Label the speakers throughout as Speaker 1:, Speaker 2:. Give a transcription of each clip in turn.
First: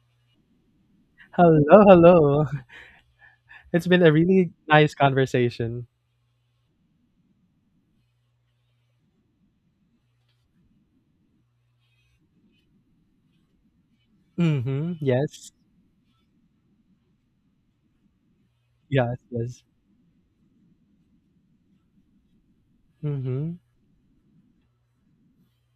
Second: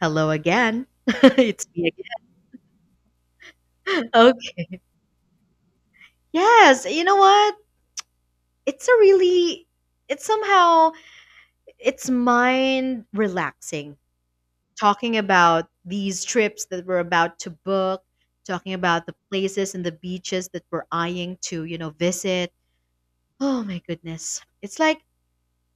Speaker 1: Hello again. it's
Speaker 2: Hello,
Speaker 1: me
Speaker 2: hello. It's been
Speaker 1: again.
Speaker 2: a really
Speaker 1: Okay.
Speaker 2: nice conversation.
Speaker 1: Yes, you know what? It's a really It's somehow it's mind relaxing
Speaker 2: Mm-hmm.
Speaker 1: talking
Speaker 2: Yes.
Speaker 1: about these trips that we're about to book, talking about the
Speaker 2: Yes. Yes.
Speaker 1: places and the beaches that we're eyeing to, visit.
Speaker 2: Mm-hmm.
Speaker 1: Oh my goodness.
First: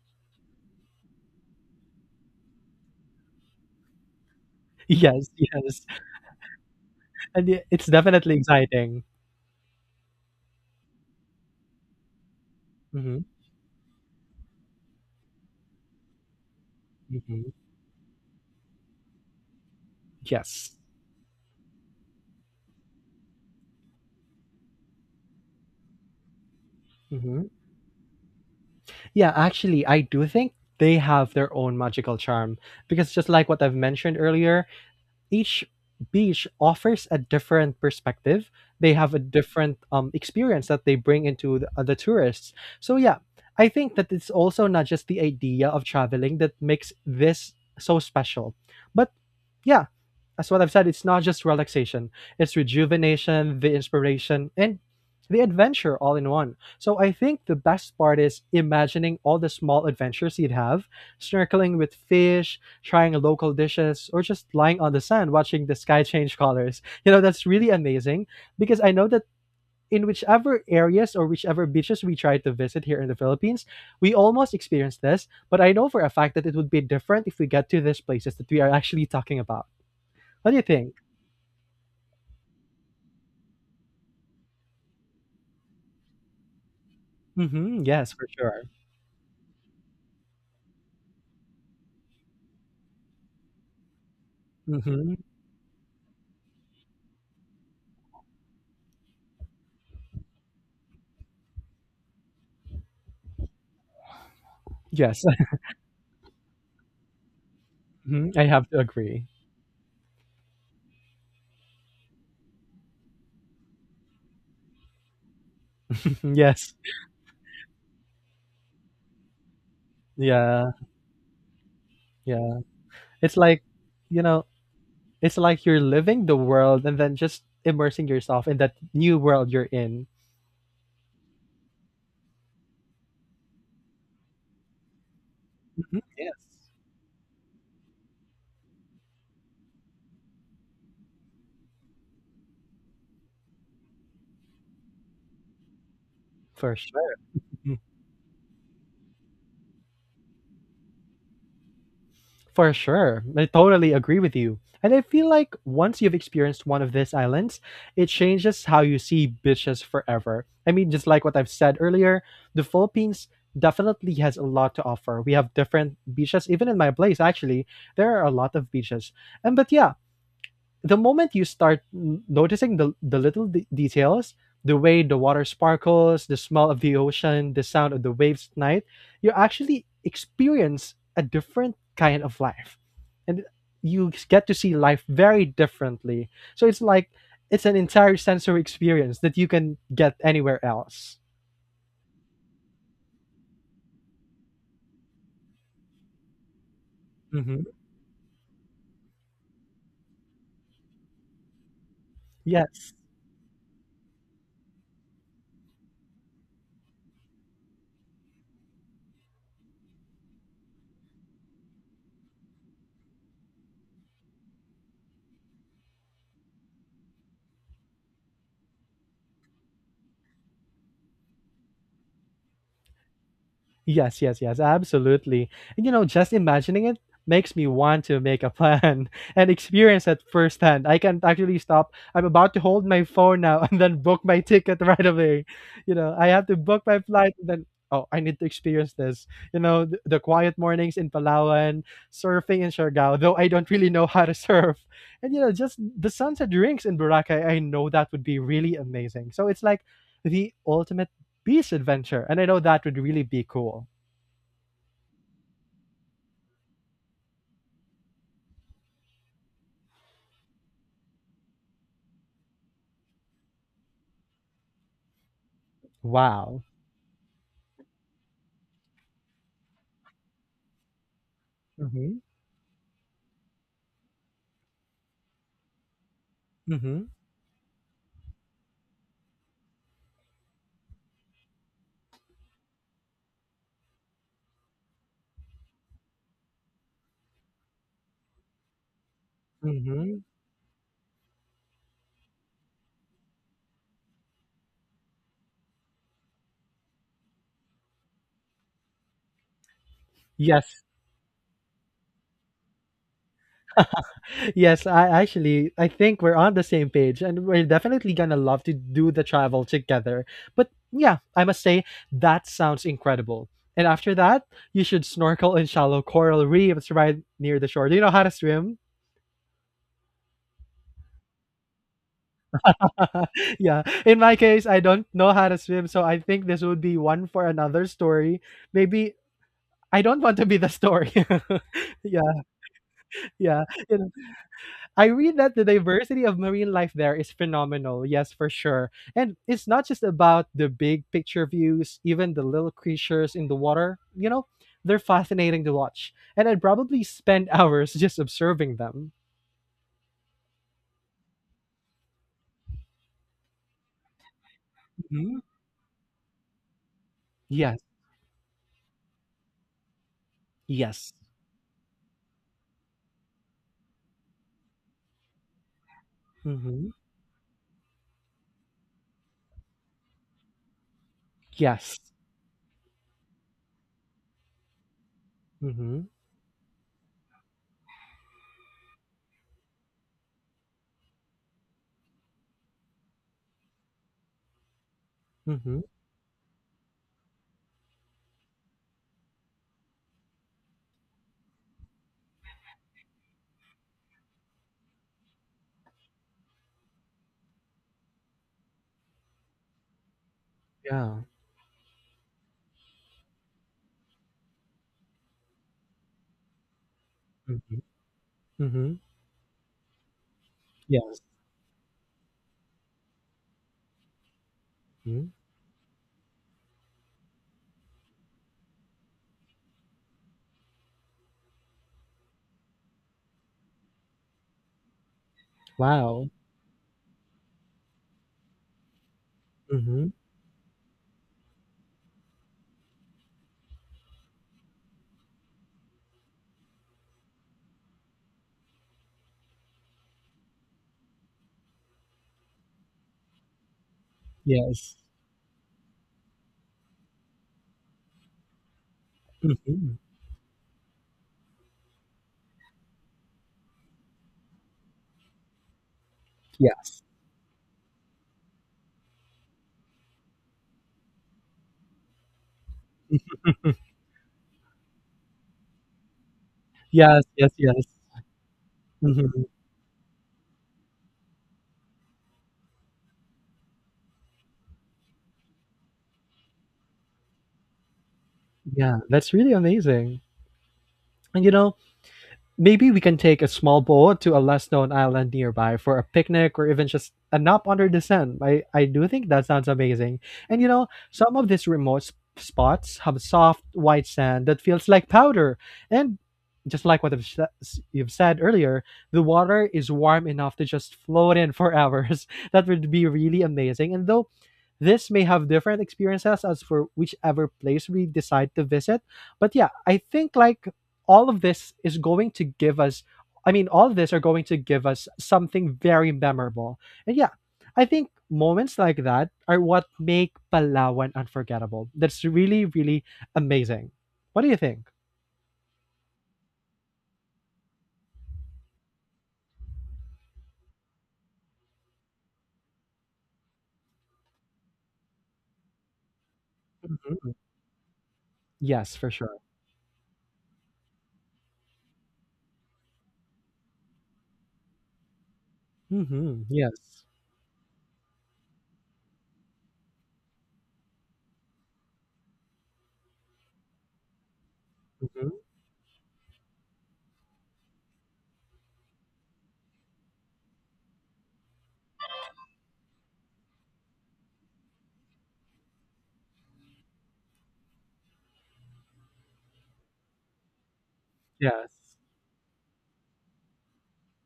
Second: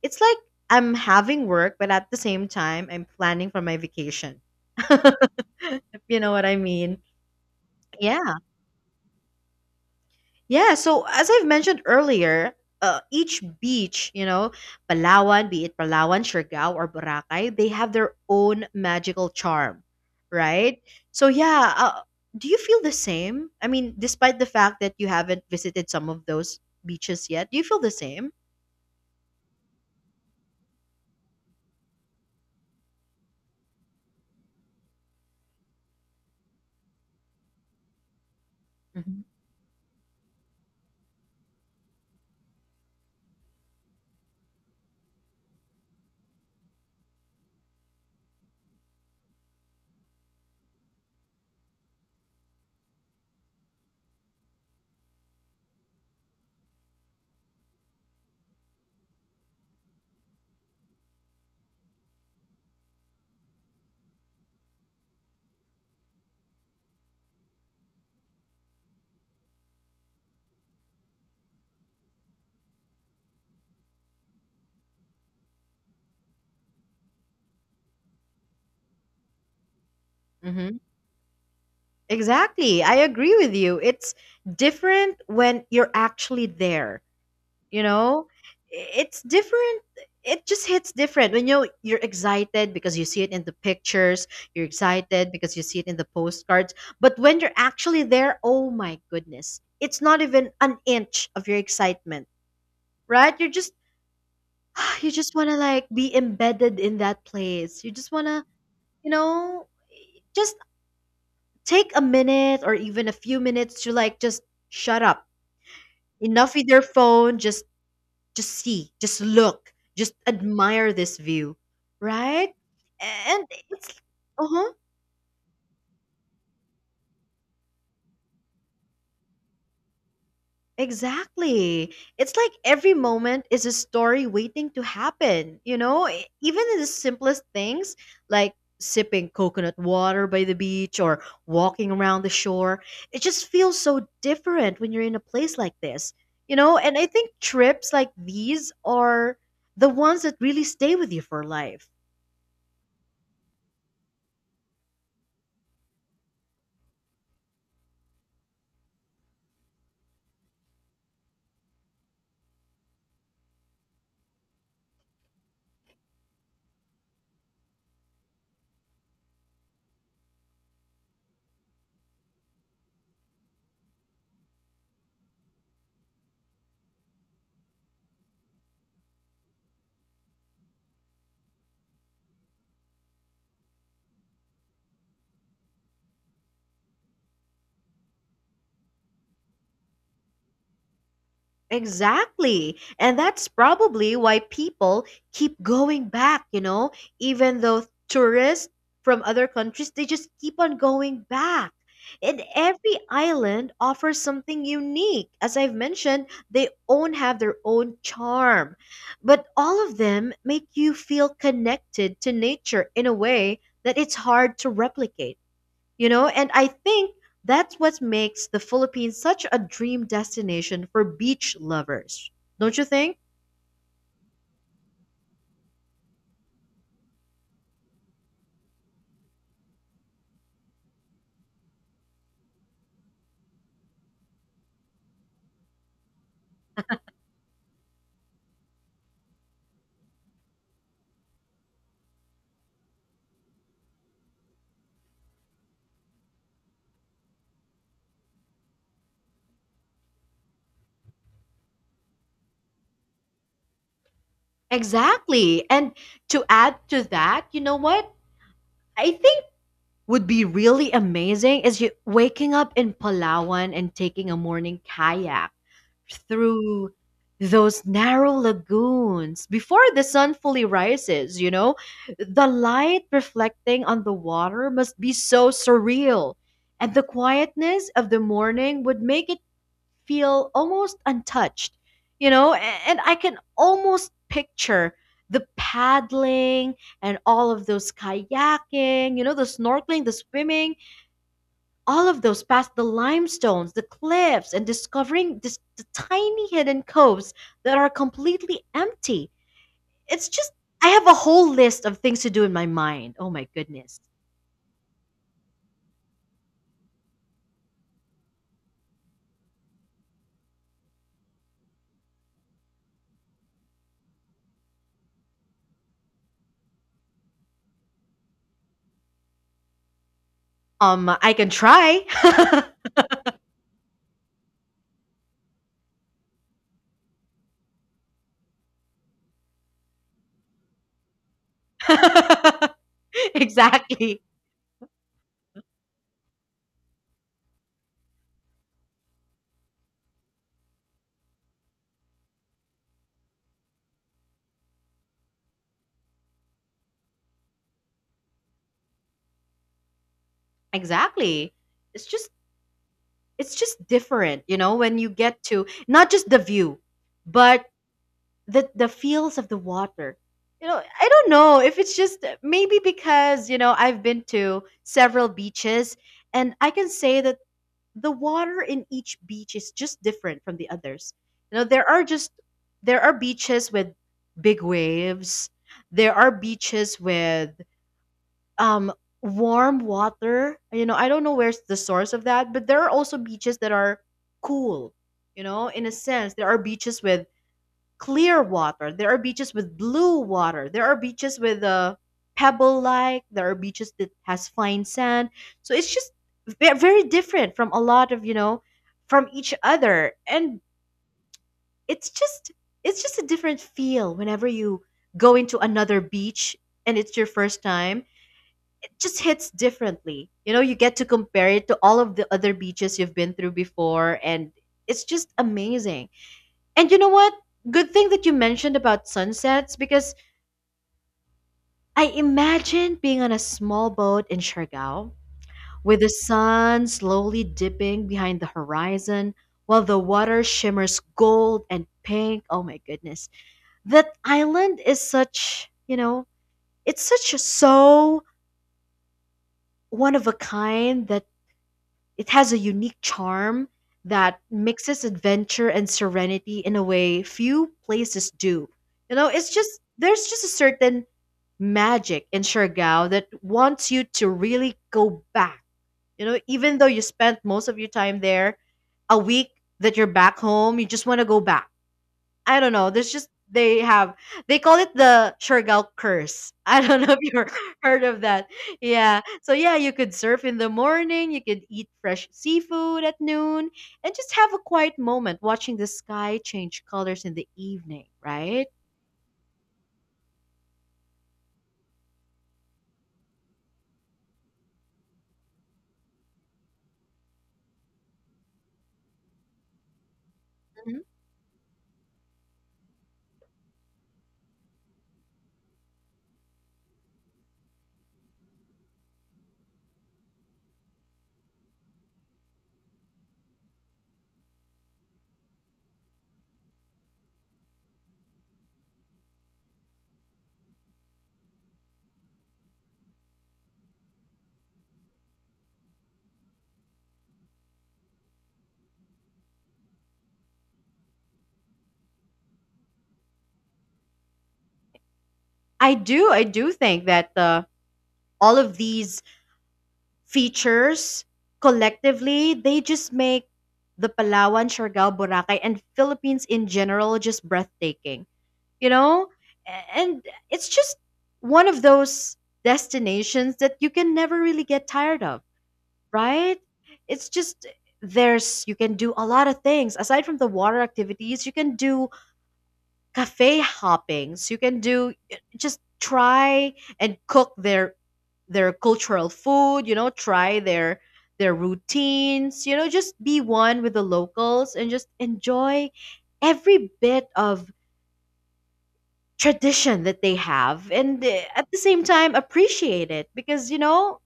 Speaker 1: It's like I'm having work, but at the same time I'm planning for my vacation.
Speaker 2: Yes. Yes.
Speaker 1: If you know what I mean.
Speaker 2: And it's
Speaker 1: Yeah.
Speaker 2: definitely exciting.
Speaker 1: Yeah, so as I've mentioned earlier,
Speaker 2: Mm-hmm.
Speaker 1: each beach, you know, be it Palawan, Siargao, or
Speaker 2: Mm-hmm.
Speaker 1: Boracay, they have their own magical charm,
Speaker 2: Yes.
Speaker 1: right? So yeah, do you feel the same? I mean, despite the fact that you haven't visited some of those beaches
Speaker 2: Mm-hmm.
Speaker 1: yet, do you feel the same?
Speaker 2: Yeah, actually, I do think they have their own magical charm because just like what I've mentioned earlier, each beach offers a different perspective. They have a
Speaker 1: hmm
Speaker 2: different experience that they bring into the tourists. So yeah, I think that it's also not just the idea of traveling that makes this so special, but yeah, as what I've said, it's not just relaxation, it's rejuvenation, the inspiration, and the adventure all in one. So I think the best part is imagining all the small adventures you'd have, snorkeling with fish, trying local dishes, or just lying on the sand watching the sky change colors. You know, that's really amazing because I know that in whichever areas or whichever beaches we try to visit here in the Philippines, we almost experience this, but I know for a fact that it would be different if we get to these places that we are actually talking about. What do you
Speaker 1: hmm
Speaker 2: think?
Speaker 1: Exactly, I agree with you. It's different when you're actually there. You
Speaker 2: Mhm, yes,
Speaker 1: know,
Speaker 2: for sure.
Speaker 1: it's different. It just hits different when you're excited because you see it in the pictures. You're
Speaker 2: Mhm.
Speaker 1: excited because you see it in the postcards, but when you're actually there, oh my goodness, it's not even an inch of your excitement, right? You're just you
Speaker 2: Yes.
Speaker 1: just want to like be embedded in that place. You just want
Speaker 2: Mhm,
Speaker 1: to,
Speaker 2: I have to
Speaker 1: you
Speaker 2: agree.
Speaker 1: know, just take a minute or even a few minutes to like just shut up,
Speaker 2: Mhm,
Speaker 1: enough with
Speaker 2: yes.
Speaker 1: your phone. Just see, just look, just
Speaker 2: Yeah,
Speaker 1: admire this view, right?
Speaker 2: yeah. It's
Speaker 1: And
Speaker 2: like,
Speaker 1: it's
Speaker 2: you know,
Speaker 1: uh-huh,
Speaker 2: it's like you're living the world and then just immersing yourself in that new world you're in.
Speaker 1: exactly. It's like every moment is a story waiting to happen, you
Speaker 2: Mhm,
Speaker 1: know?
Speaker 2: yes.
Speaker 1: Even in the simplest things like sipping coconut water by the beach or walking around the shore, it just feels so different when you're in a place like this. You
Speaker 2: For
Speaker 1: know, and I
Speaker 2: sure.
Speaker 1: think trips like these are the ones that really stay with you for life.
Speaker 2: For sure. I totally agree with you. And I feel like once you've experienced one of these islands, it changes how you see beaches forever. I mean, just like what I've said earlier, the Philippines definitely has a lot to offer. We have different beaches, even in my place, actually, there are a lot of beaches. And but yeah, the moment you start noticing the little details, the way the water sparkles, the smell of the ocean, the sound of the waves at night, you actually experience a different kind of life. And you get to see life very differently. So it's an entire sensory experience that you can get anywhere else.
Speaker 1: Exactly. And that's probably why people keep going back, you know, even
Speaker 2: Hmm.
Speaker 1: though tourists from other countries, they just keep on going back. And
Speaker 2: Yes.
Speaker 1: every island offers something unique. As I've mentioned, they own have their own charm. But all of them make you feel connected to nature in a way that it's hard to replicate. You know, and I think that's what makes the Philippines such a dream destination for beach lovers. Don't you think?
Speaker 2: Yes, yes, yes, absolutely. And you know, just imagining it makes me want to make a plan and experience it firsthand. I can't actually stop. I'm about to hold my phone now and then book my ticket right away. You know, I have to book my flight and then oh, I need to experience this. You know, the quiet mornings in Palawan, surfing in Siargao, though I don't really know how to surf. And you know, just the sunset drinks in Boracay, I know that would be really amazing. So it's like the ultimate beast adventure, and I know that would really be cool.
Speaker 1: Exactly. And to add to that, you know what I think would be really amazing is you waking up in Palawan and taking a morning kayak
Speaker 2: Wow.
Speaker 1: through those narrow lagoons before the sun fully rises, you know?
Speaker 2: Mm-hmm.
Speaker 1: The light reflecting on the water must be so surreal, and the
Speaker 2: Mm-hmm.
Speaker 1: quietness of the morning would make it feel almost untouched, you know? And I can almost picture the paddling and all of those kayaking, you know, the snorkeling, the
Speaker 2: Mm-hmm.
Speaker 1: swimming, all of those past the limestones, the cliffs, and discovering this, the tiny hidden coves that are completely empty. It's just,
Speaker 2: Yes.
Speaker 1: I have a whole list of things to do in my mind. Oh my goodness.
Speaker 2: Yes, I actually I think we're on the same page and we're definitely gonna love to do the travel together. But yeah, I must say that sounds incredible. And after that, you should snorkel in shallow coral reefs right near the shore. Do you know how to swim?
Speaker 1: I can try.
Speaker 2: yeah. In my case, I don't know how to swim, so I think this would be one for another story. Maybe I don't want to be the story. Yeah. Yeah,
Speaker 1: Exactly.
Speaker 2: I read that the diversity of marine life there is phenomenal. Yes, for sure. And it's not just about the big picture views, even the little creatures in the water, they're fascinating to watch. And I'd probably spend hours just observing them.
Speaker 1: Exactly. It's just, it's just different, you know, when you
Speaker 2: Mhm.
Speaker 1: get to not just the view, but
Speaker 2: Yes,
Speaker 1: the feels of the water. You know, I
Speaker 2: yes.
Speaker 1: don't know if it's just maybe because, you know, I've been to several beaches and I can
Speaker 2: Hmm.
Speaker 1: say that the water in each beach is just different from the others. You know, there
Speaker 2: Yes.
Speaker 1: are just there are beaches with big waves.
Speaker 2: hmm
Speaker 1: There are beaches with um warm water. You know, I don't know where's the source of that, but there are also beaches that are cool. You know,
Speaker 2: hmm.
Speaker 1: in a sense, there are beaches with clear water. There are beaches with blue water. There are beaches with pebble like. There are beaches that has fine sand. So it's just very different from a lot of, you know, from each other, and
Speaker 2: Yeah.
Speaker 1: it's just it's just a different feel whenever you go into another beach and it's your first
Speaker 2: hmm
Speaker 1: time. It
Speaker 2: hmm.
Speaker 1: just hits differently, you know, you get to
Speaker 2: Yes.
Speaker 1: compare it to all of the other beaches you've been through before, and it's
Speaker 2: Hmm.
Speaker 1: just amazing. And you know what? Good thing that you mentioned about sunsets because I imagine being on a small boat in Siargao with the
Speaker 2: Wow.
Speaker 1: sun slowly dipping behind the horizon while the
Speaker 2: Hmm.
Speaker 1: water shimmers gold and pink. Oh my goodness. That island is such, you know, it's such a so one of a kind that it has a unique charm that
Speaker 2: Yes.
Speaker 1: mixes adventure and serenity in a way few places do. You know, it's just
Speaker 2: Hmm.
Speaker 1: there's just a certain magic in Siargao that wants you to really go back. You know, even though you
Speaker 2: Yes.
Speaker 1: spent most of your time there, a week, that you're back home, you just want to go back. I don't know. There's just they have they call it the Siargao curse. I don't know if
Speaker 2: Yes,
Speaker 1: you've
Speaker 2: yes, yes.
Speaker 1: heard of that. Yeah.
Speaker 2: Mhm.
Speaker 1: So yeah, you could surf in the morning, you could eat fresh seafood at noon, and just have a quiet moment watching the sky change colors in the evening, right?
Speaker 2: Yeah, that's really amazing. And you know, maybe we can take a small boat to a less known island nearby for a picnic or even just a nap under the sun. I do think that sounds amazing. And you know,
Speaker 1: Mhm.
Speaker 2: some of these remote spots have soft, white sand that feels like powder. And just like what I've you've said earlier, the water is warm enough to just float in for hours. That would be really amazing. And though this may have different experiences as for whichever place we decide to visit, but yeah, I think like all of this is going to give us I mean, all of this are going to give us something very memorable. And yeah, I think moments like that are what make Palawan unforgettable. That's really, really amazing. What do you think?
Speaker 1: I do. I do think that all of these features collectively, they just make the Palawan, Siargao, Boracay, and Philippines in general
Speaker 2: Hmm.
Speaker 1: just breathtaking. You
Speaker 2: Yes, for
Speaker 1: know?
Speaker 2: sure.
Speaker 1: And it's just one of those destinations that you can never really get tired of,
Speaker 2: Hmm.
Speaker 1: right?
Speaker 2: Yes.
Speaker 1: It's just there's you can do a lot of things aside from the water activities. You can do cafe hoppings, you can do
Speaker 2: Hmm.
Speaker 1: just try and cook their cultural food, you know, try their routines, you know, just be one with the locals and just enjoy every bit of tradition that they have, and at the
Speaker 2: Yes.
Speaker 1: same time appreciate it because, you know,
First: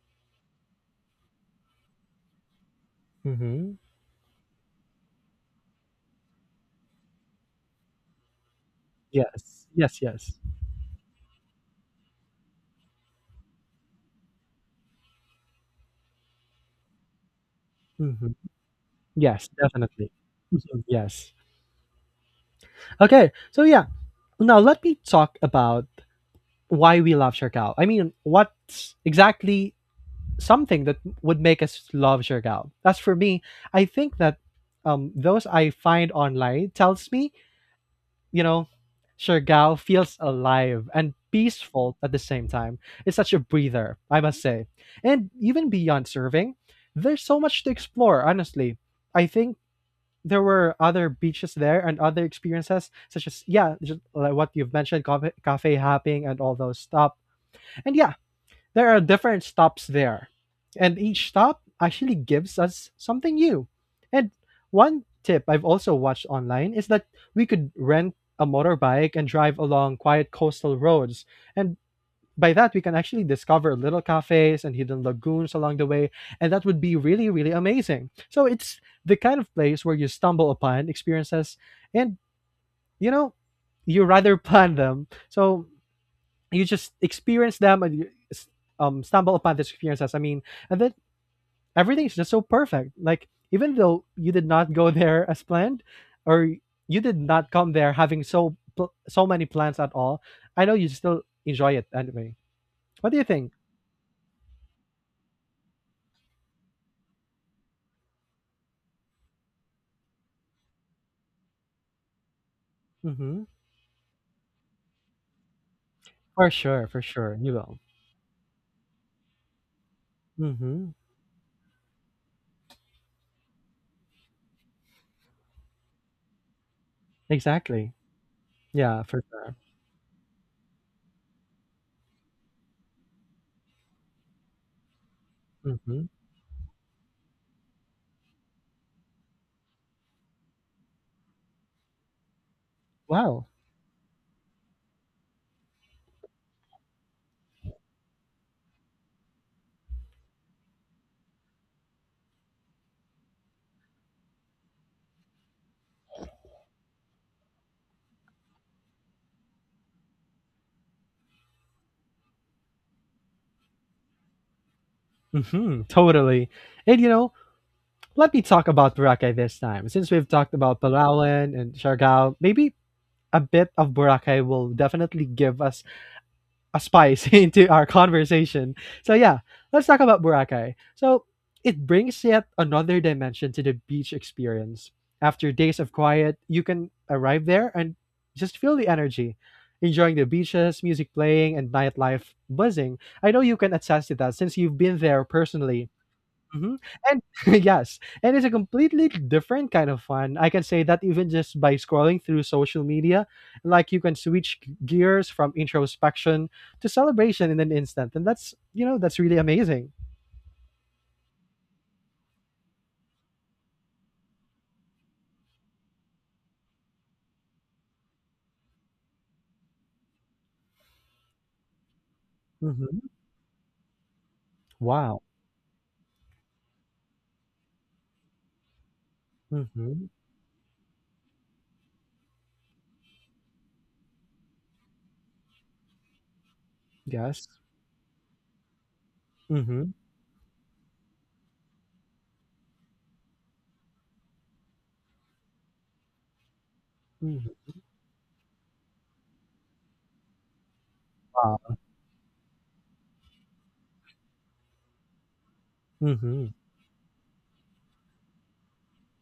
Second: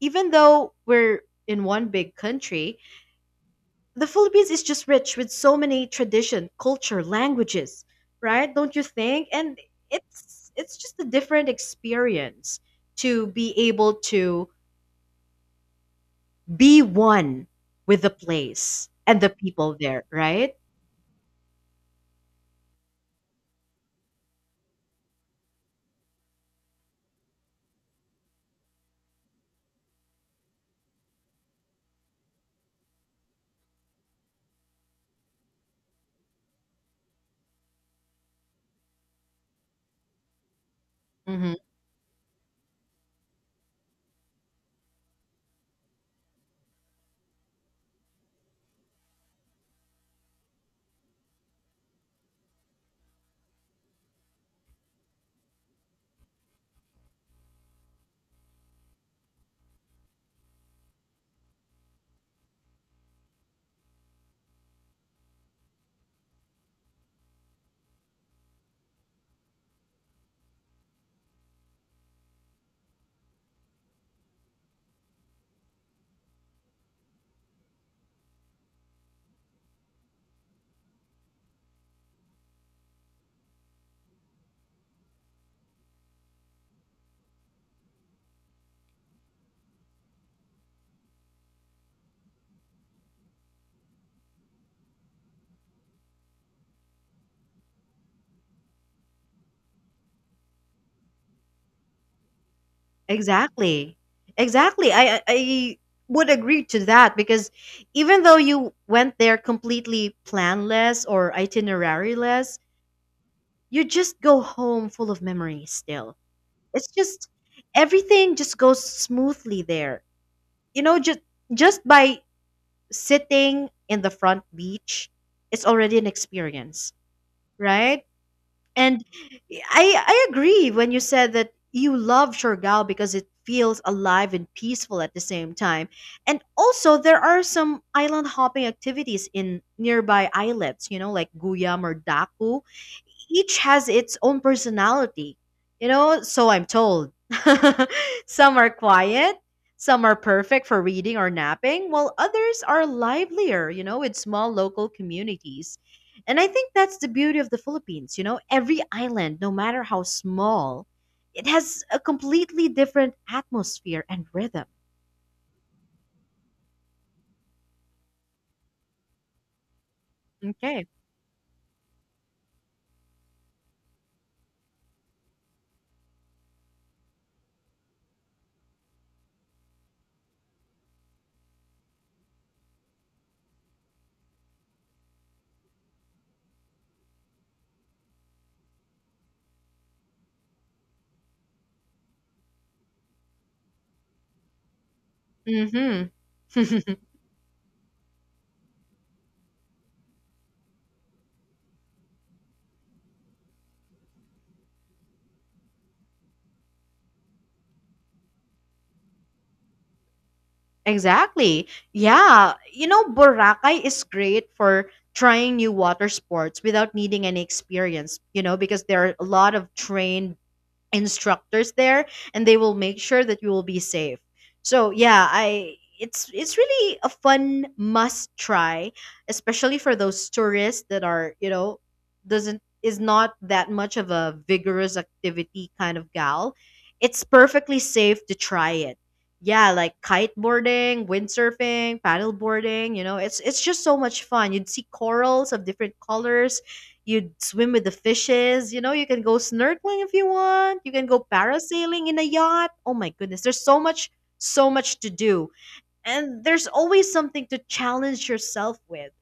Speaker 1: even though we're in one big country,
Speaker 2: Hmm.
Speaker 1: the Philippines is just rich with so many tradition culture languages, right? Don't you think? And
Speaker 2: Yes. Yes. Yes.
Speaker 1: it's just a different experience to be able to be one with the
Speaker 2: Hmm.
Speaker 1: place and the
Speaker 2: Yes,
Speaker 1: people there,
Speaker 2: definitely.
Speaker 1: right?
Speaker 2: Mhm. Yes. Okay. So yeah, now let me talk about why we love Siargao. I mean, what exactly something that would make us love Siargao. As for me, I think that those I find online tells me, you know, Siargao feels alive and
Speaker 1: Mm-hmm.
Speaker 2: peaceful at the same time. It's such a breather, I must say. And even beyond serving, there's so much to explore, honestly. I think there were other beaches there and other experiences such as yeah just like what you've mentioned cafe hopping and all those stuff and yeah there are different stops there, and each stop actually gives us something new. And one tip I've also watched online is that we could rent a motorbike and drive along quiet coastal roads. And by that, we can actually discover little cafes and hidden lagoons along the way. And that would be really, really amazing. So it's the kind of place where you stumble upon experiences and, you know, you rather plan them. So you just experience them and you stumble upon these experiences. I mean, and then everything is just so perfect. Like even though you did not go there as planned, or you did not come there having so so many plans at all, I know you still enjoy it anyway. What do you think?
Speaker 1: Exactly. Exactly. I would agree to that because even though you went there completely planless or itineraryless,
Speaker 2: Mm-hmm.
Speaker 1: you just go home full of memories still. It's
Speaker 2: For
Speaker 1: just
Speaker 2: sure, you will.
Speaker 1: everything just goes smoothly there. You
Speaker 2: Mm-hmm.
Speaker 1: know, just by sitting in the front beach, it's already an experience,
Speaker 2: Exactly.
Speaker 1: right?
Speaker 2: Yeah,
Speaker 1: And
Speaker 2: for sure.
Speaker 1: I agree when you said that you love Siargao because it feels alive and peaceful at the same time.
Speaker 2: Mm-hmm.
Speaker 1: And also there are some island hopping activities in nearby islets, you know, like Guyam or Daku.
Speaker 2: Wow.
Speaker 1: Each has its own personality, you know, so I'm told. Some are quiet, some are perfect for reading or napping, while others are livelier, you know, with small local communities. And I think that's the beauty of the Philippines. You know, every island, no matter how small, it has a completely different atmosphere and rhythm.
Speaker 2: Mm-hmm. Totally. And you know, let me talk about Boracay this time. Since we've talked about
Speaker 1: Okay.
Speaker 2: Palawan and Siargao, maybe a bit of Boracay will definitely give us a spice into our conversation. So yeah, let's talk about Boracay. So it brings yet another dimension to the beach experience. After days of quiet, you can arrive there and just feel the energy, enjoying the beaches, music playing, and nightlife buzzing. I know you can attest to that since you've been there personally.
Speaker 1: Mm-hmm.
Speaker 2: Mhm, and yes, and it's a completely different kind of fun. I can say that even just by scrolling through social media, like you can switch gears from introspection to celebration in an instant, and that's you know that's really amazing.
Speaker 1: Exactly. Yeah. You know, Boracay is great for trying new water sports without needing any experience, you know, because there are a lot of trained instructors there and they will make
Speaker 2: Hmm.
Speaker 1: sure that you will be safe. So
Speaker 2: Wow.
Speaker 1: yeah, I it's really a fun must try, especially for
Speaker 2: Hmm.
Speaker 1: those tourists that are, you know, doesn't is not that much of a vigorous activity kind of gal. It's
Speaker 2: Yes.
Speaker 1: perfectly safe to try it. Yeah,
Speaker 2: hmm
Speaker 1: like kiteboarding, windsurfing, paddleboarding, you know, it's just so much fun. You'd see corals of different colors. You'd
Speaker 2: hmm.
Speaker 1: swim with the fishes. You know, you can go snorkeling if you want. You can go
Speaker 2: Wow.
Speaker 1: parasailing in a yacht. Oh my goodness, there's so much, so much to do. And
Speaker 2: Hmm.
Speaker 1: there's always something to challenge yourself with.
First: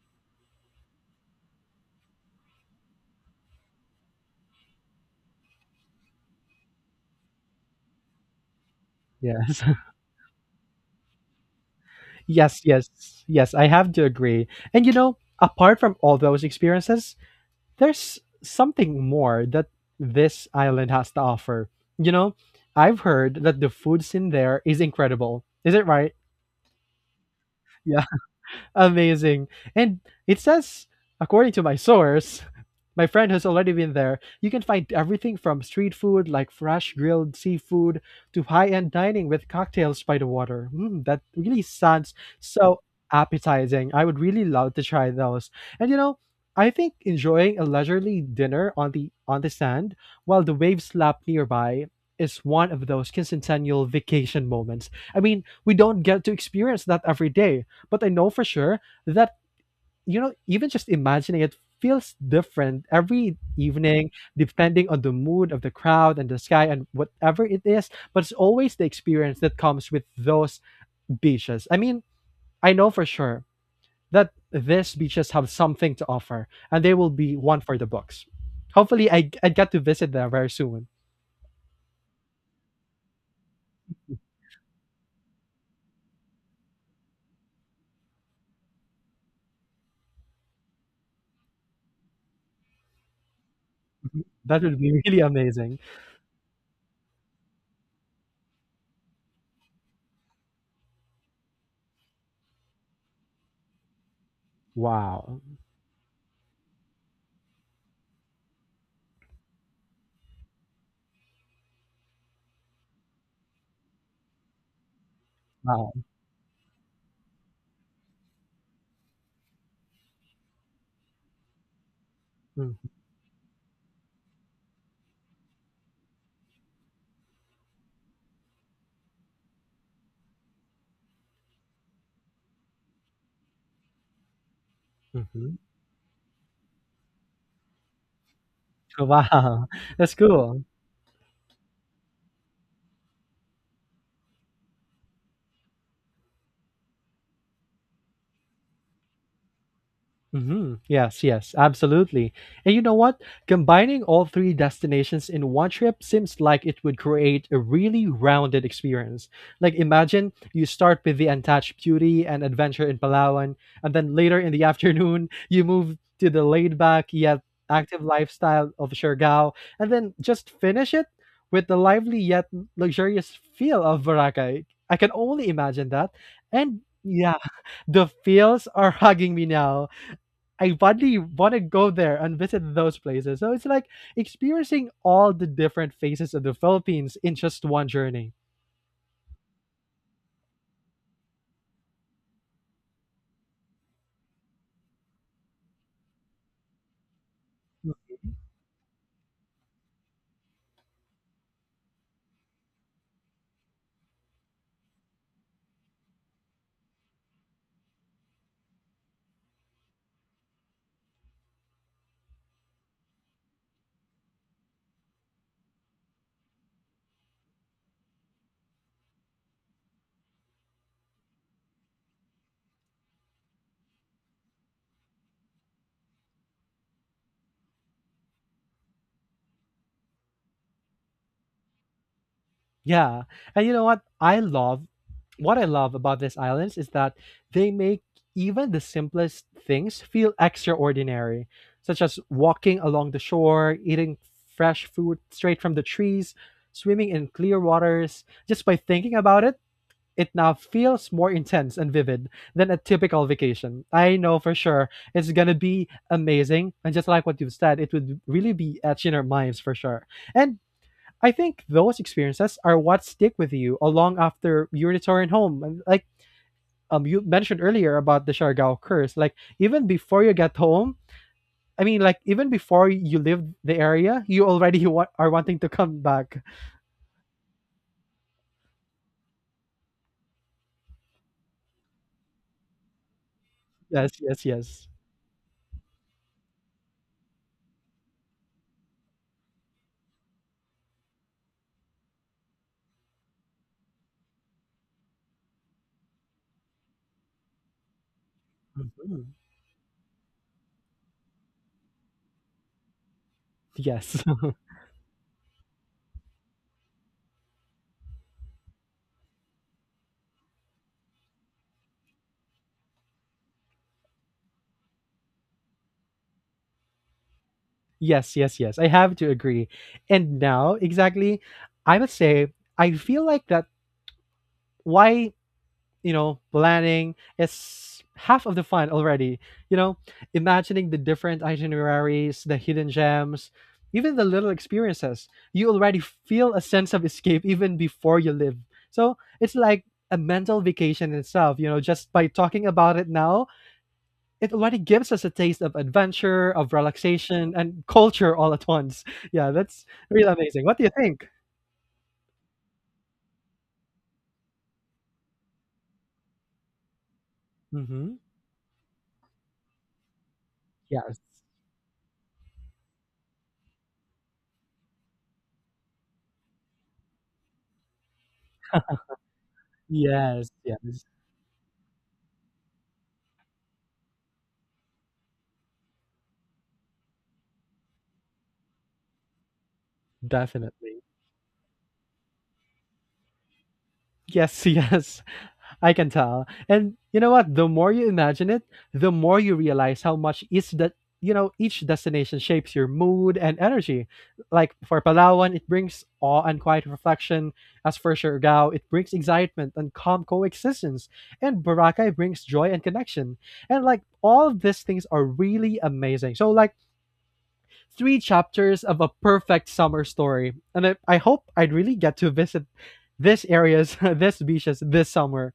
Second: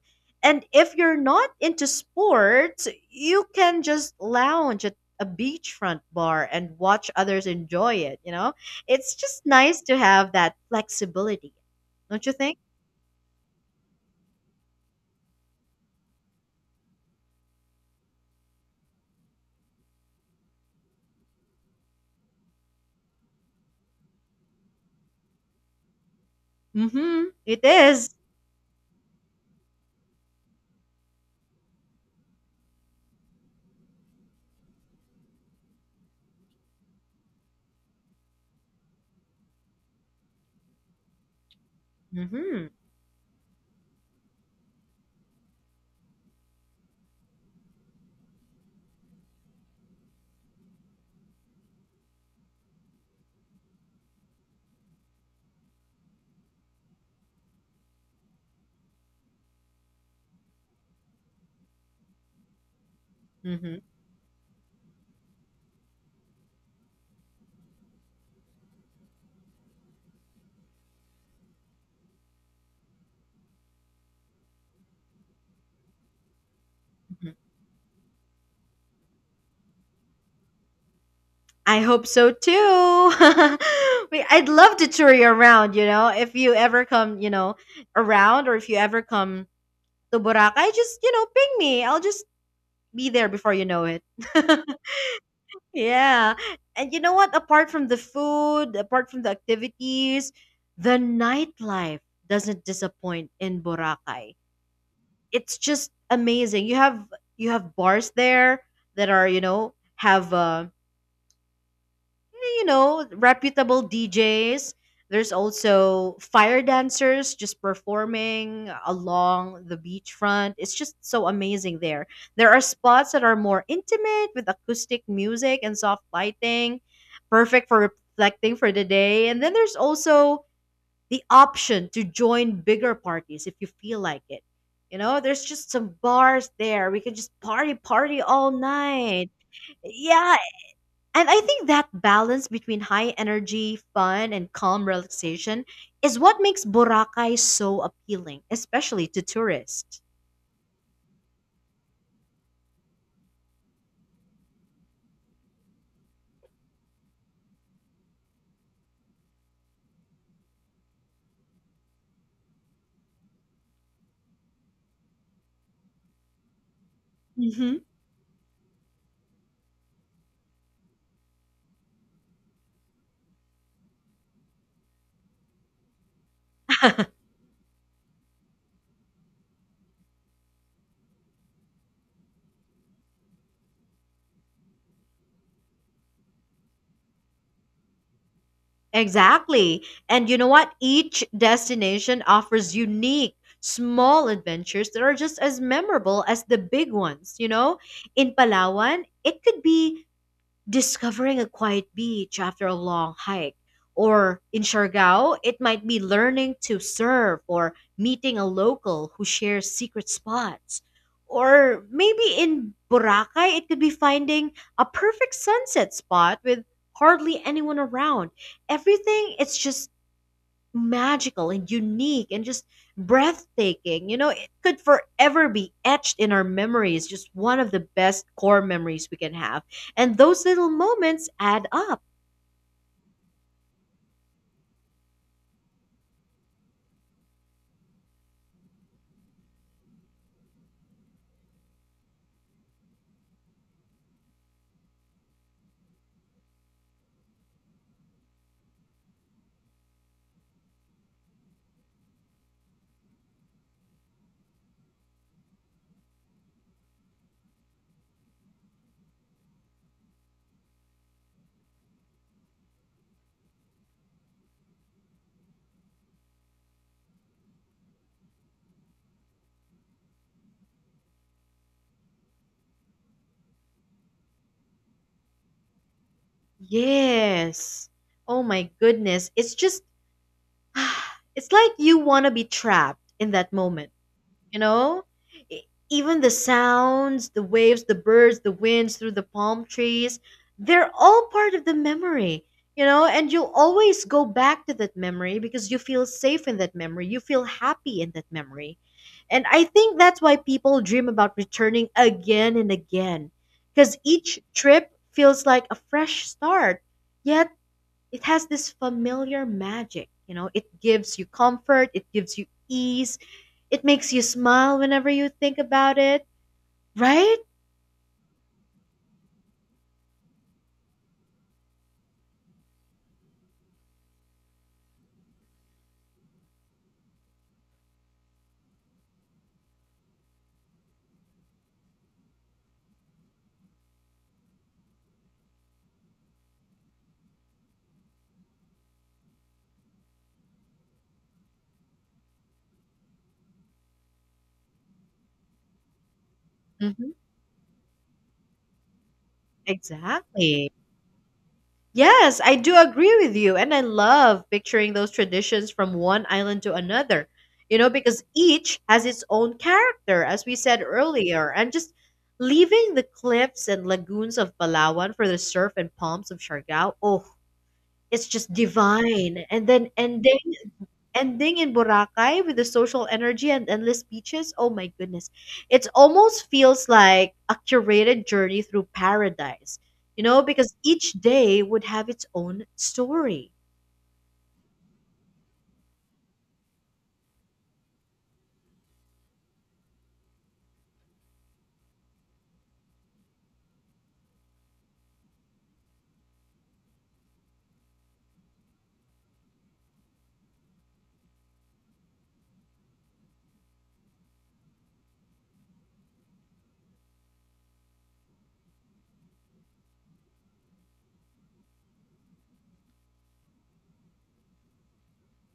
Speaker 1: And if you're not into sports, you can just lounge at a beachfront bar and watch others enjoy it. You know, it's just
Speaker 2: Yes.
Speaker 1: nice to have that flexibility. Don't you think?
Speaker 2: yes. Yes. Yes. I have to agree. And you know, apart from all those experiences, there's something more that this island has to offer. You know, I've heard that the foods in there is incredible. Is it right?
Speaker 1: Mm-hmm. It is.
Speaker 2: Amazing. And it says, according to my source, my friend has already been there, you can find everything from street food like fresh grilled seafood to high-end dining with cocktails by the water. That really sounds
Speaker 1: Mm-hmm.
Speaker 2: so appetizing. I would really love to try those. And you know, I think enjoying a leisurely dinner on the sand while the waves slap nearby is one of those quincentennial vacation moments. I mean, we don't get to experience that every day, but I know for sure that, even just imagining it feels different every
Speaker 1: Mm-hmm. Mm-hmm.
Speaker 2: evening, depending on the mood of the crowd and the sky and whatever it is. But it's always the experience that comes with those beaches. I mean, I know for sure that these beaches have something to offer, and they will be one for the books. Hopefully, I get to visit there very soon.
Speaker 1: I hope so too. We, I'd love to tour you around, you know. If you ever come, you know, around, or if you ever come to Boracay, just, you know, ping me. I'll just be there before you know it.
Speaker 2: Mhm. That would be really amazing.
Speaker 1: Yeah. And you know what? Apart from the food, apart from the activities, the nightlife doesn't disappoint in Boracay.
Speaker 2: Wow.
Speaker 1: It's just amazing. You have bars there that are, you know, have you know, reputable DJs. There's
Speaker 2: Wow.
Speaker 1: also fire dancers just performing along the beachfront. It's just so amazing there. There are
Speaker 2: Mhm.
Speaker 1: spots that are more intimate with acoustic music and soft lighting, perfect for reflecting for the day. And then there's also the option to join bigger parties if you feel like it. You know, there's
Speaker 2: Mhm.
Speaker 1: just some bars there. We can just party, party all night.
Speaker 2: Wow. That's
Speaker 1: Yeah,
Speaker 2: cool.
Speaker 1: and I think that balance between high energy, fun, and calm relaxation is what makes Boracay so appealing, especially to tourists.
Speaker 2: Mm-hmm. Yes, yes, absolutely. And you know what? Combining all three destinations in one trip seems like it would create a really rounded experience. Like, imagine you start with the untouched beauty and adventure in Palawan, and then later in the afternoon, you move to the laid back yet
Speaker 1: Hmm.
Speaker 2: active lifestyle of Siargao, and then just finish it with the lively yet luxurious feel of Boracay. I can only imagine that. And yeah, the feels are hugging me now. I badly want to go there and visit those places. So it's like experiencing all the different faces of the Philippines in just one journey.
Speaker 1: Exactly. And you know what? Each destination offers unique, small adventures that are just as memorable as the big ones. You know, in Palawan, it could be discovering a quiet beach after a long hike. Or in Siargao, it might be learning to surf or meeting a local who shares secret spots. Or maybe in Boracay, it could be finding a perfect sunset spot with hardly anyone around. Everything, it's just magical and unique and just breathtaking. It could forever be etched in our memories, just one of the best core memories we can have. And those little moments add up.
Speaker 2: Yeah. And you know what? I love what I love about these islands is that they make even the simplest things feel extraordinary, such as walking along the shore, eating fresh food straight from the trees, swimming in clear waters. Just by thinking about it, it now feels more intense and vivid than a typical vacation. I know for sure it's gonna be amazing, and just like what you've said, it would really be etched in our minds for sure. And I think those experiences are what stick with you along after you return home. And you mentioned earlier about the Siargao curse, like even before you get home, I mean, like even before you leave the area, you already are wanting to come back.
Speaker 1: Yes. Oh my goodness. It's just, it's like you want to be trapped in that moment,
Speaker 2: Yes, yes,
Speaker 1: you
Speaker 2: yes.
Speaker 1: know. E- Even the sounds, the waves, the birds, the winds through the palm trees, they're all part of the memory, you know, and you'll always go back to that memory because you feel safe in that memory, you feel happy in that memory,
Speaker 2: Mhm.
Speaker 1: and I think that's why people dream about returning again and again because
Speaker 2: Yes.
Speaker 1: each trip feels like a fresh start, yet it has this familiar magic, you know, it gives you comfort, it gives you ease, it makes you smile whenever you think about it, right?
Speaker 2: Yes, yes, yes. I have to agree. And now, exactly, I must say, I feel like that why, you know, planning is half of the fun already. You know, imagining the different itineraries, the hidden gems, even the little experiences. You already feel a sense of escape even before you live. So it's like a mental vacation itself, just by talking about it now, it already gives us a taste of adventure, of
Speaker 1: Mhm.
Speaker 2: relaxation, and culture all at once. Yeah, that's really amazing.
Speaker 1: Exactly.
Speaker 2: What do you think?
Speaker 1: Yes, I do agree with you. And I love picturing those traditions from one island to another, you know,
Speaker 2: Hmm,
Speaker 1: because each has its own character, as we said
Speaker 2: yes,
Speaker 1: earlier. And just leaving the cliffs and lagoons of Palawan for the surf and palms of Siargao, oh, it's just divine, and then ending
Speaker 2: yes, yes,
Speaker 1: ending in Boracay with the social energy and endless beaches, oh my goodness. It almost feels like a curated journey through paradise, you know, because
Speaker 2: definitely.
Speaker 1: each day would have its own story.
Speaker 2: Yes, yes. I can tell. And you know what? The more you imagine it, the more you realize how much each that each destination shapes your mood and energy. Like for Palawan, it brings awe and quiet reflection. As for Siargao, it brings excitement and calm coexistence. And Boracay brings joy and connection. And like all of these things are really amazing. So like three chapters of a perfect summer story. And I hope I'd really get to visit these areas, these beaches this summer.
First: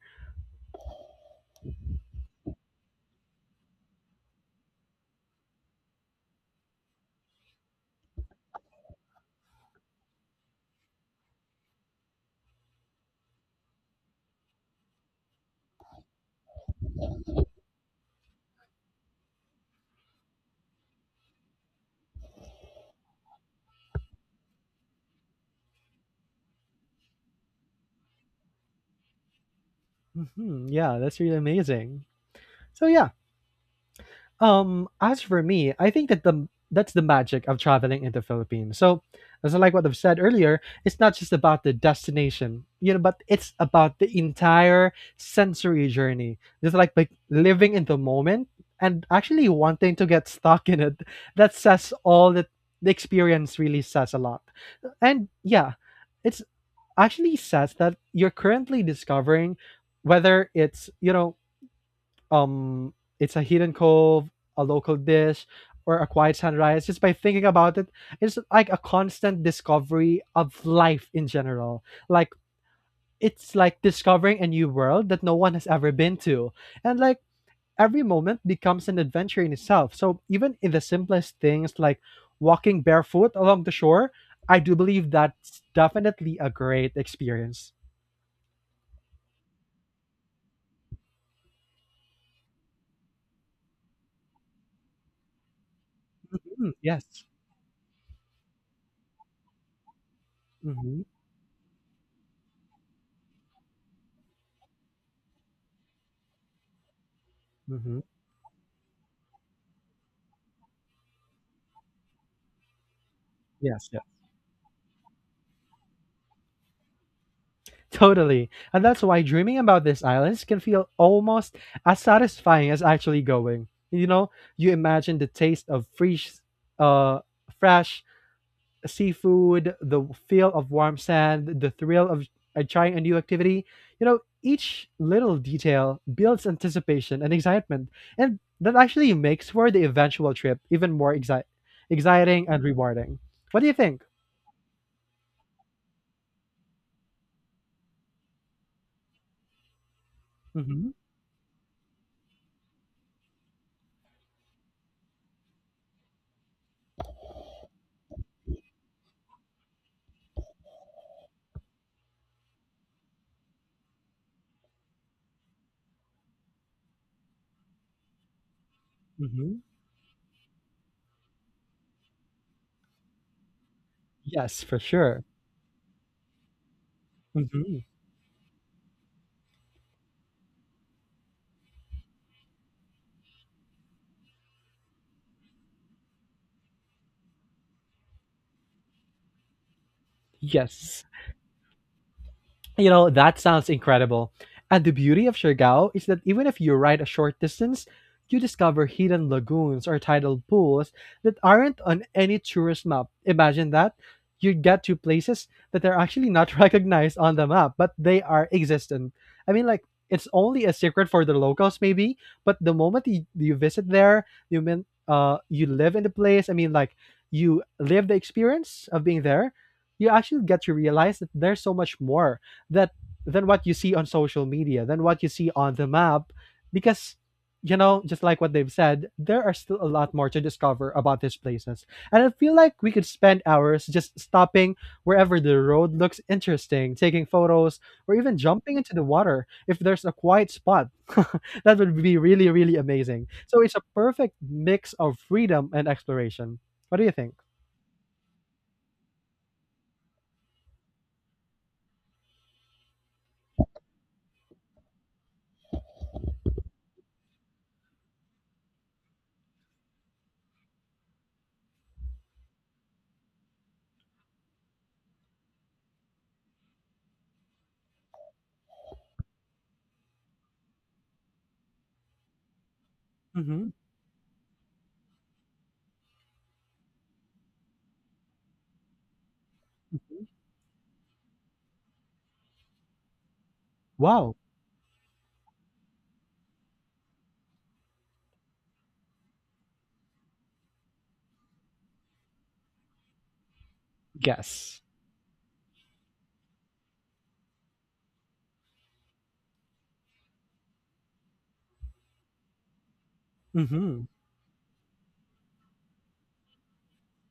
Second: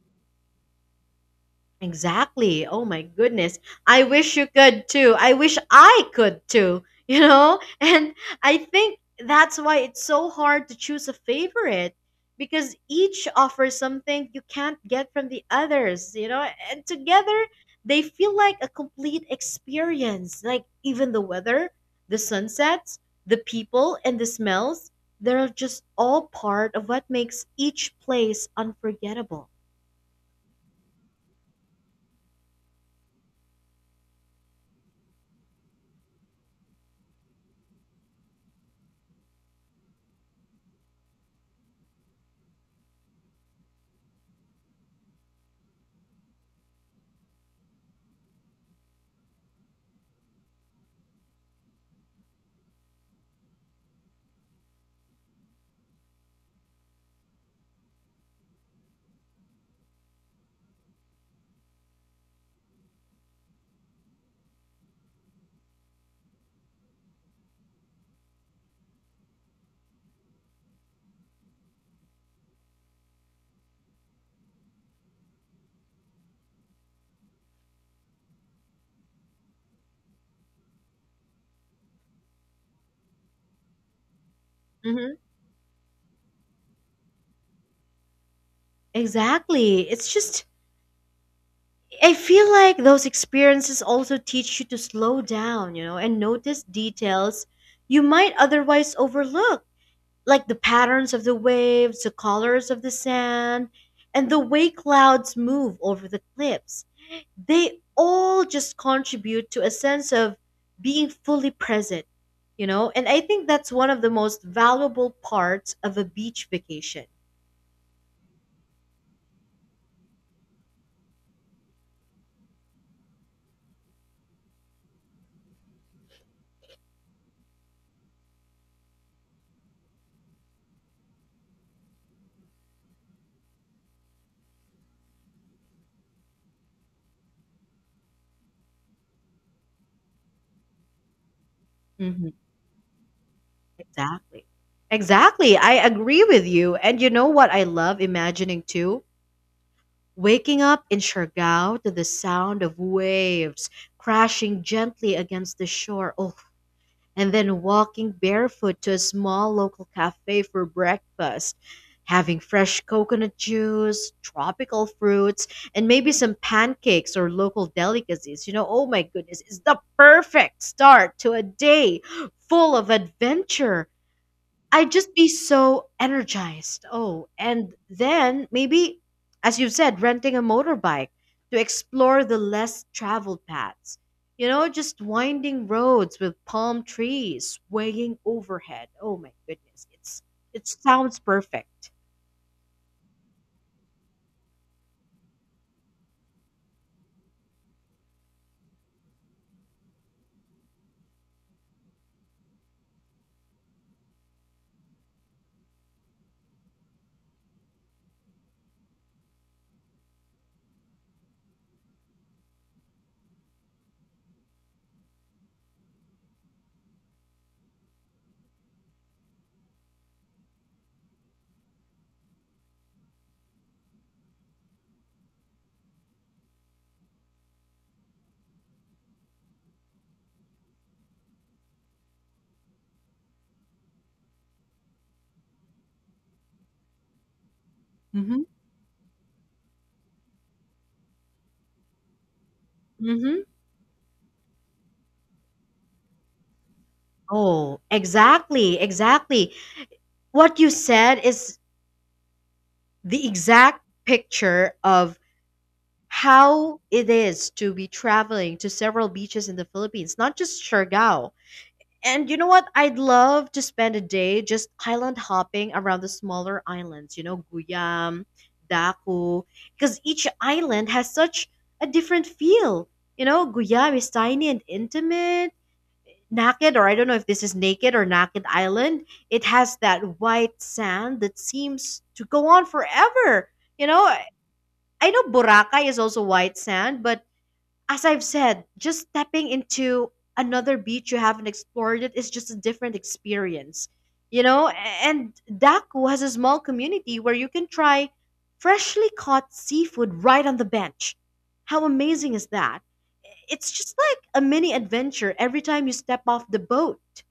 Speaker 1: Exactly. Oh my goodness. I wish you could too. I wish I could too, you know? And I think that's why it's so hard to choose a favorite because each offers something you can't get from the others, you know? And together, they feel like a complete experience. Like even the weather, the sunsets, the people, and the smells, they're just all part of what makes each place unforgettable.
Speaker 2: Mhm, yeah, that's really amazing. So yeah, as for me, I think that's the magic of traveling in the Philippines. So, as I like what I've said earlier, it's not just about the destination, you know, but it's about the entire sensory journey. Just like living in the moment and actually wanting to get stuck in it. That says all that The experience really says a lot. And yeah, it's actually says that you're currently discovering whether it's you know um it's a hidden cove, a local dish, or a quiet sunrise. Just by thinking about it, it's like a constant discovery of life in general. Like it's like discovering a new world that no one has ever been to. And like every moment becomes an adventure in itself. So even in the simplest things like walking barefoot along the shore, I do believe that's definitely a great experience.
Speaker 1: Exactly. It's just, I feel like those experiences also teach you to slow down, you know, and notice
Speaker 2: Mm, yes.
Speaker 1: details you might otherwise overlook, like the
Speaker 2: Mm-hmm.
Speaker 1: patterns of the waves, the colors of the sand, and the way clouds move over the cliffs. They
Speaker 2: Mm-hmm.
Speaker 1: all just contribute to a sense of being fully present, you know, and I think that's one
Speaker 2: Yes.
Speaker 1: of
Speaker 2: Yes.
Speaker 1: the most valuable parts of a beach vacation.
Speaker 2: Totally. And that's why dreaming about these islands can feel almost as satisfying as actually going. You know, you imagine the taste of uh fresh seafood, the feel of warm sand, the thrill of trying a new activity. You know, each little detail builds anticipation and excitement, and that actually makes for the eventual trip even more exciting and rewarding. What do you think?
Speaker 1: Exactly. Exactly. I agree with you. And you know what I love imagining too? Waking up
Speaker 2: Mhm.
Speaker 1: in Siargao to the sound of waves crashing gently against the shore. Oh, and then walking barefoot to a small local cafe for breakfast, having fresh coconut juice, tropical fruits, and maybe some pancakes or local delicacies. You know, oh my goodness,
Speaker 2: Mhm.
Speaker 1: it's the perfect start to a day full of adventure.
Speaker 2: Yes, for
Speaker 1: I'd just
Speaker 2: sure.
Speaker 1: be so energized. Oh, and
Speaker 2: Mhm.
Speaker 1: then maybe, as you've said, renting a motorbike to explore the less traveled paths. You know, just winding roads with palm trees swaying overhead. Oh my goodness, it
Speaker 2: Yes.
Speaker 1: sounds perfect.
Speaker 2: You know, that sounds incredible. And the beauty of Siargao is that even if you ride a short distance, you discover hidden lagoons or tidal pools that aren't on any tourist map. Imagine that. You get to places that are actually not recognized on the map, but they are existent. I mean, like, it's only a secret for the locals, maybe, but the moment you visit there, you mean, you live in the place. I mean, like, you live the experience of being there. You actually get to realize that there's so much more that than what you see on social media, than what you see on the map, because you know, just like what they've said, there are still a lot more to discover about these places. And I feel like we could spend hours just stopping wherever the road looks interesting, taking photos, or even
Speaker 1: Hmm.
Speaker 2: jumping into the water if there's a quiet spot. That would be really, really amazing.
Speaker 1: Mm-hmm.
Speaker 2: So it's a perfect mix of freedom and exploration. What do you think?
Speaker 1: Oh, exactly, exactly. What you said is the exact picture of how it is to be traveling to several beaches in the Philippines, not just Siargao. And you know what? I'd love to spend a day just island hopping around the smaller islands, you know, Guyam, Daku, because each island has such a different feel. You know,
Speaker 2: Hmm.
Speaker 1: Guyam is tiny and intimate. Naked, or I don't know if this is naked or naked island, it has that white sand that seems to go on forever. You know,
Speaker 2: Wow.
Speaker 1: I know Boracay is also white sand, but as I've said, just stepping into another beach you haven't explored it is just a different experience. You know,
Speaker 2: Yes.
Speaker 1: and Daku has a small community where you can try freshly caught seafood right on the bench. How amazing is that? It's just
Speaker 2: Hmm.
Speaker 1: like a mini adventure every time you step off the boat.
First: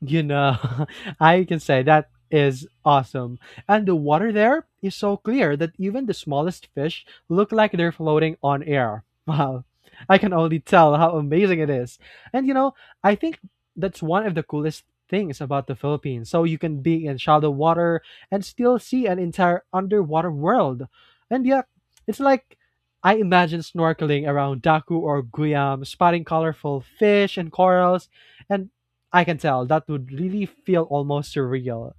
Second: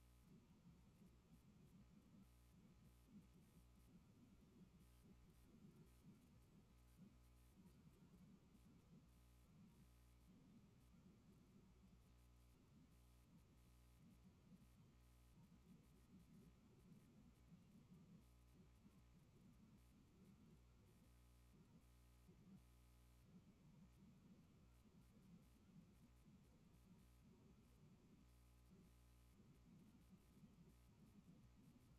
Speaker 2: You know, I can say that is awesome. And the water there is so clear that even the smallest fish look like they're floating on air. Wow. I can only tell how amazing it is. And you know, I think that's one of the coolest things about the Philippines. So you can be in shallow water and still see an entire underwater world. And yeah, it's like I imagine snorkeling around Daku or Guyam, spotting colorful fish and corals, and I can tell that would really feel almost surreal.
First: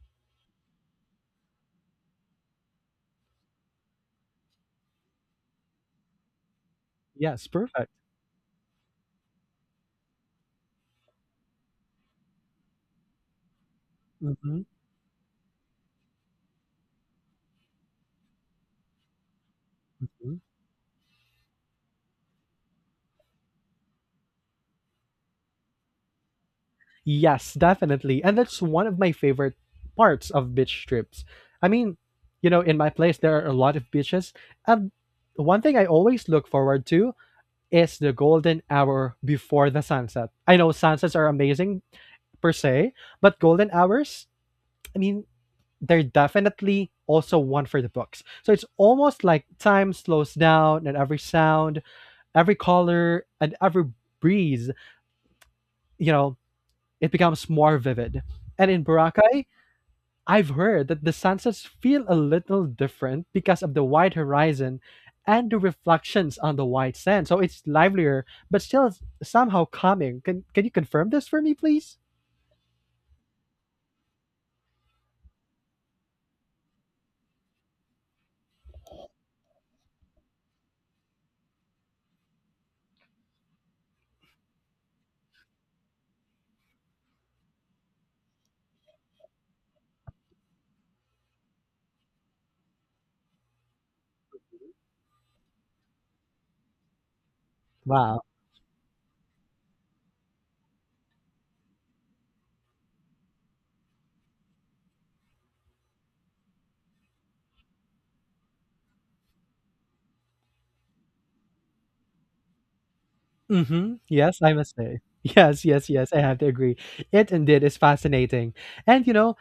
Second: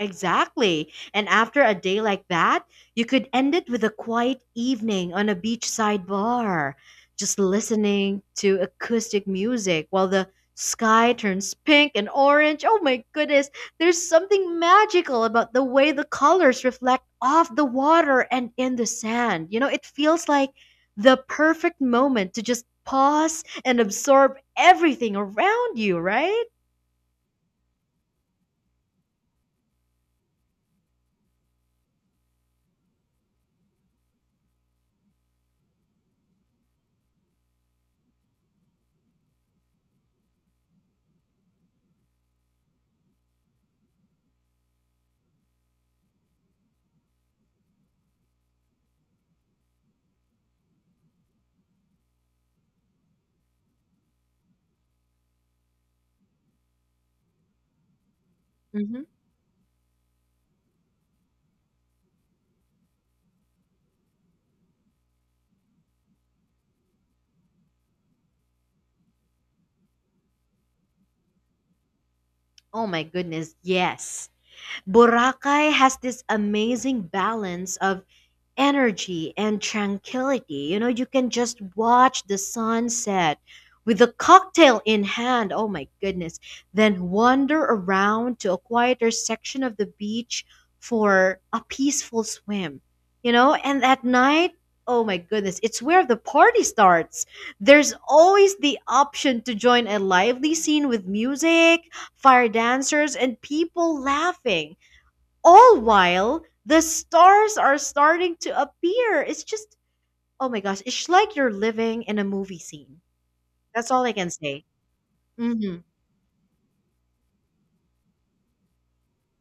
Speaker 1: Exactly. And after a day like that, you could end it with a quiet evening on a beachside bar, just
Speaker 2: Yes, perfect.
Speaker 1: listening to acoustic music while the sky turns pink and orange. Oh my goodness, there's something
Speaker 2: Hmm.
Speaker 1: magical about the way the colors reflect off the water and in the sand. You know, it feels
Speaker 2: Hmm.
Speaker 1: like the perfect moment to just pause and absorb everything around you, right?
Speaker 2: Yes, definitely. And that's one of my favorite parts of beach trips. I mean, you know, in my place, there are a lot of beaches. And one thing I always look forward to is the golden hour before the sunset. I know sunsets are amazing per se, but golden hours, I mean, they're definitely also one for the books. So it's almost like time slows down and every sound every color and every breeze, you know, it becomes more vivid. And in
Speaker 1: Hmm.
Speaker 2: Boracay, I've heard that the sunsets feel a little different because of the wide horizon and the reflections on the white sand. So it's livelier, but still somehow calming. Can you confirm this for me, please?
Speaker 1: Oh my goodness, yes. Boracay has this amazing balance of energy and tranquility. You know, you can just watch the sunset with a cocktail in hand. Oh my goodness. Then wander around to a quieter section of the beach for a peaceful swim. You know, and at night, oh my goodness, it's where the party starts. There's
Speaker 2: Wow.
Speaker 1: always the option to join a lively scene with music, fire dancers, and people laughing all while the stars are starting to appear. It's just, oh my gosh, it's like you're living in a movie scene. That's
Speaker 2: Mm-hmm.
Speaker 1: all I can
Speaker 2: Yes, I
Speaker 1: say.
Speaker 2: must say. Yes,
Speaker 1: Hmm.
Speaker 2: yes, yes, I have to agree. It indeed is fascinating. And you know,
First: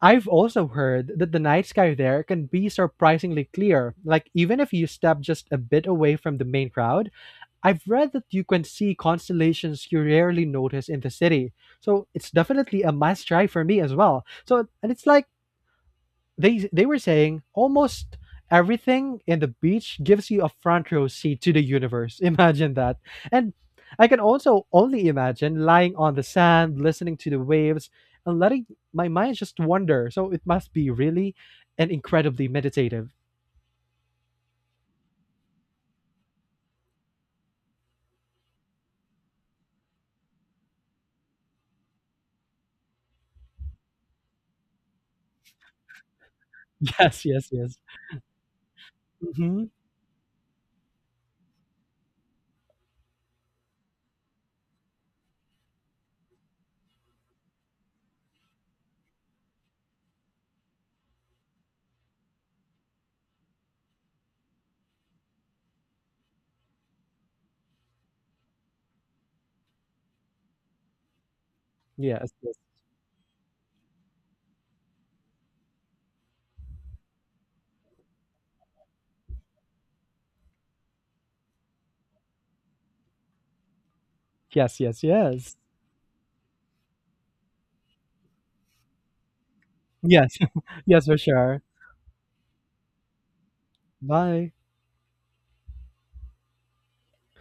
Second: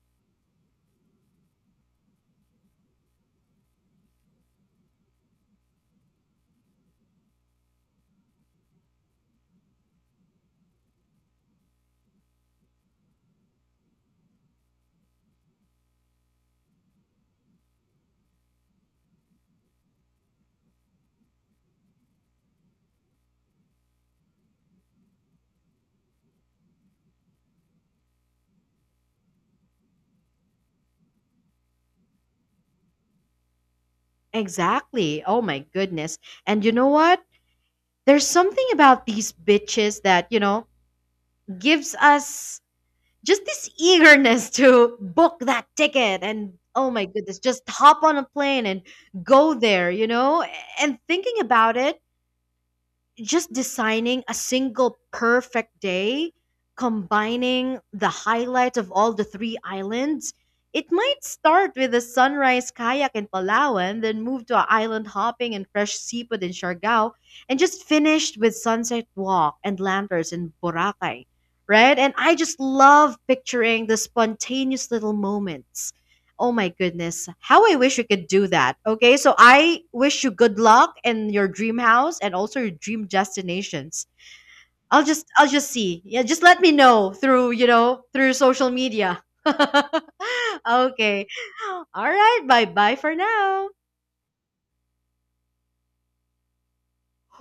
Speaker 2: I've also heard that the night sky there can be surprisingly clear. Like, even if you step just a bit away from the main crowd, I've read that you can see constellations you rarely notice in the city. So, it's definitely a must try for me as well. So, and it's like, they were saying almost everything in the beach gives you a front row seat to the universe. Imagine that. And I can also only imagine lying on the sand, listening to the waves, and letting my mind just wander. So it must be really and incredibly meditative.
Speaker 1: Exactly. Oh my goodness. And you know what? There's something about these bitches that, you know, gives us just this eagerness to book that ticket and oh my
Speaker 2: Yes,
Speaker 1: goodness,
Speaker 2: yes,
Speaker 1: just
Speaker 2: yes.
Speaker 1: hop on a plane and go
Speaker 2: Hmm.
Speaker 1: there, you know? And thinking about it, just designing a single perfect day, combining the highlights of all the three islands. It might start with a sunrise kayak in Palawan, then move to a island hopping and fresh seafood in Siargao, and just finished with sunset walk and lanterns in Boracay, right? And
Speaker 2: Yes,
Speaker 1: I
Speaker 2: yes,
Speaker 1: just love picturing the spontaneous little moments. Oh my goodness. How I wish you could do that. Okay. So I wish you good luck in your dream house and also your dream destinations.
Speaker 2: yes, yes,
Speaker 1: I'll just I'll
Speaker 2: yes.
Speaker 1: just see. Yeah, just let me know through, you know, through social media.
Speaker 2: Yes, yes, for
Speaker 1: Okay.
Speaker 2: sure.
Speaker 1: All right. Bye-bye for now.
Speaker 2: Bye.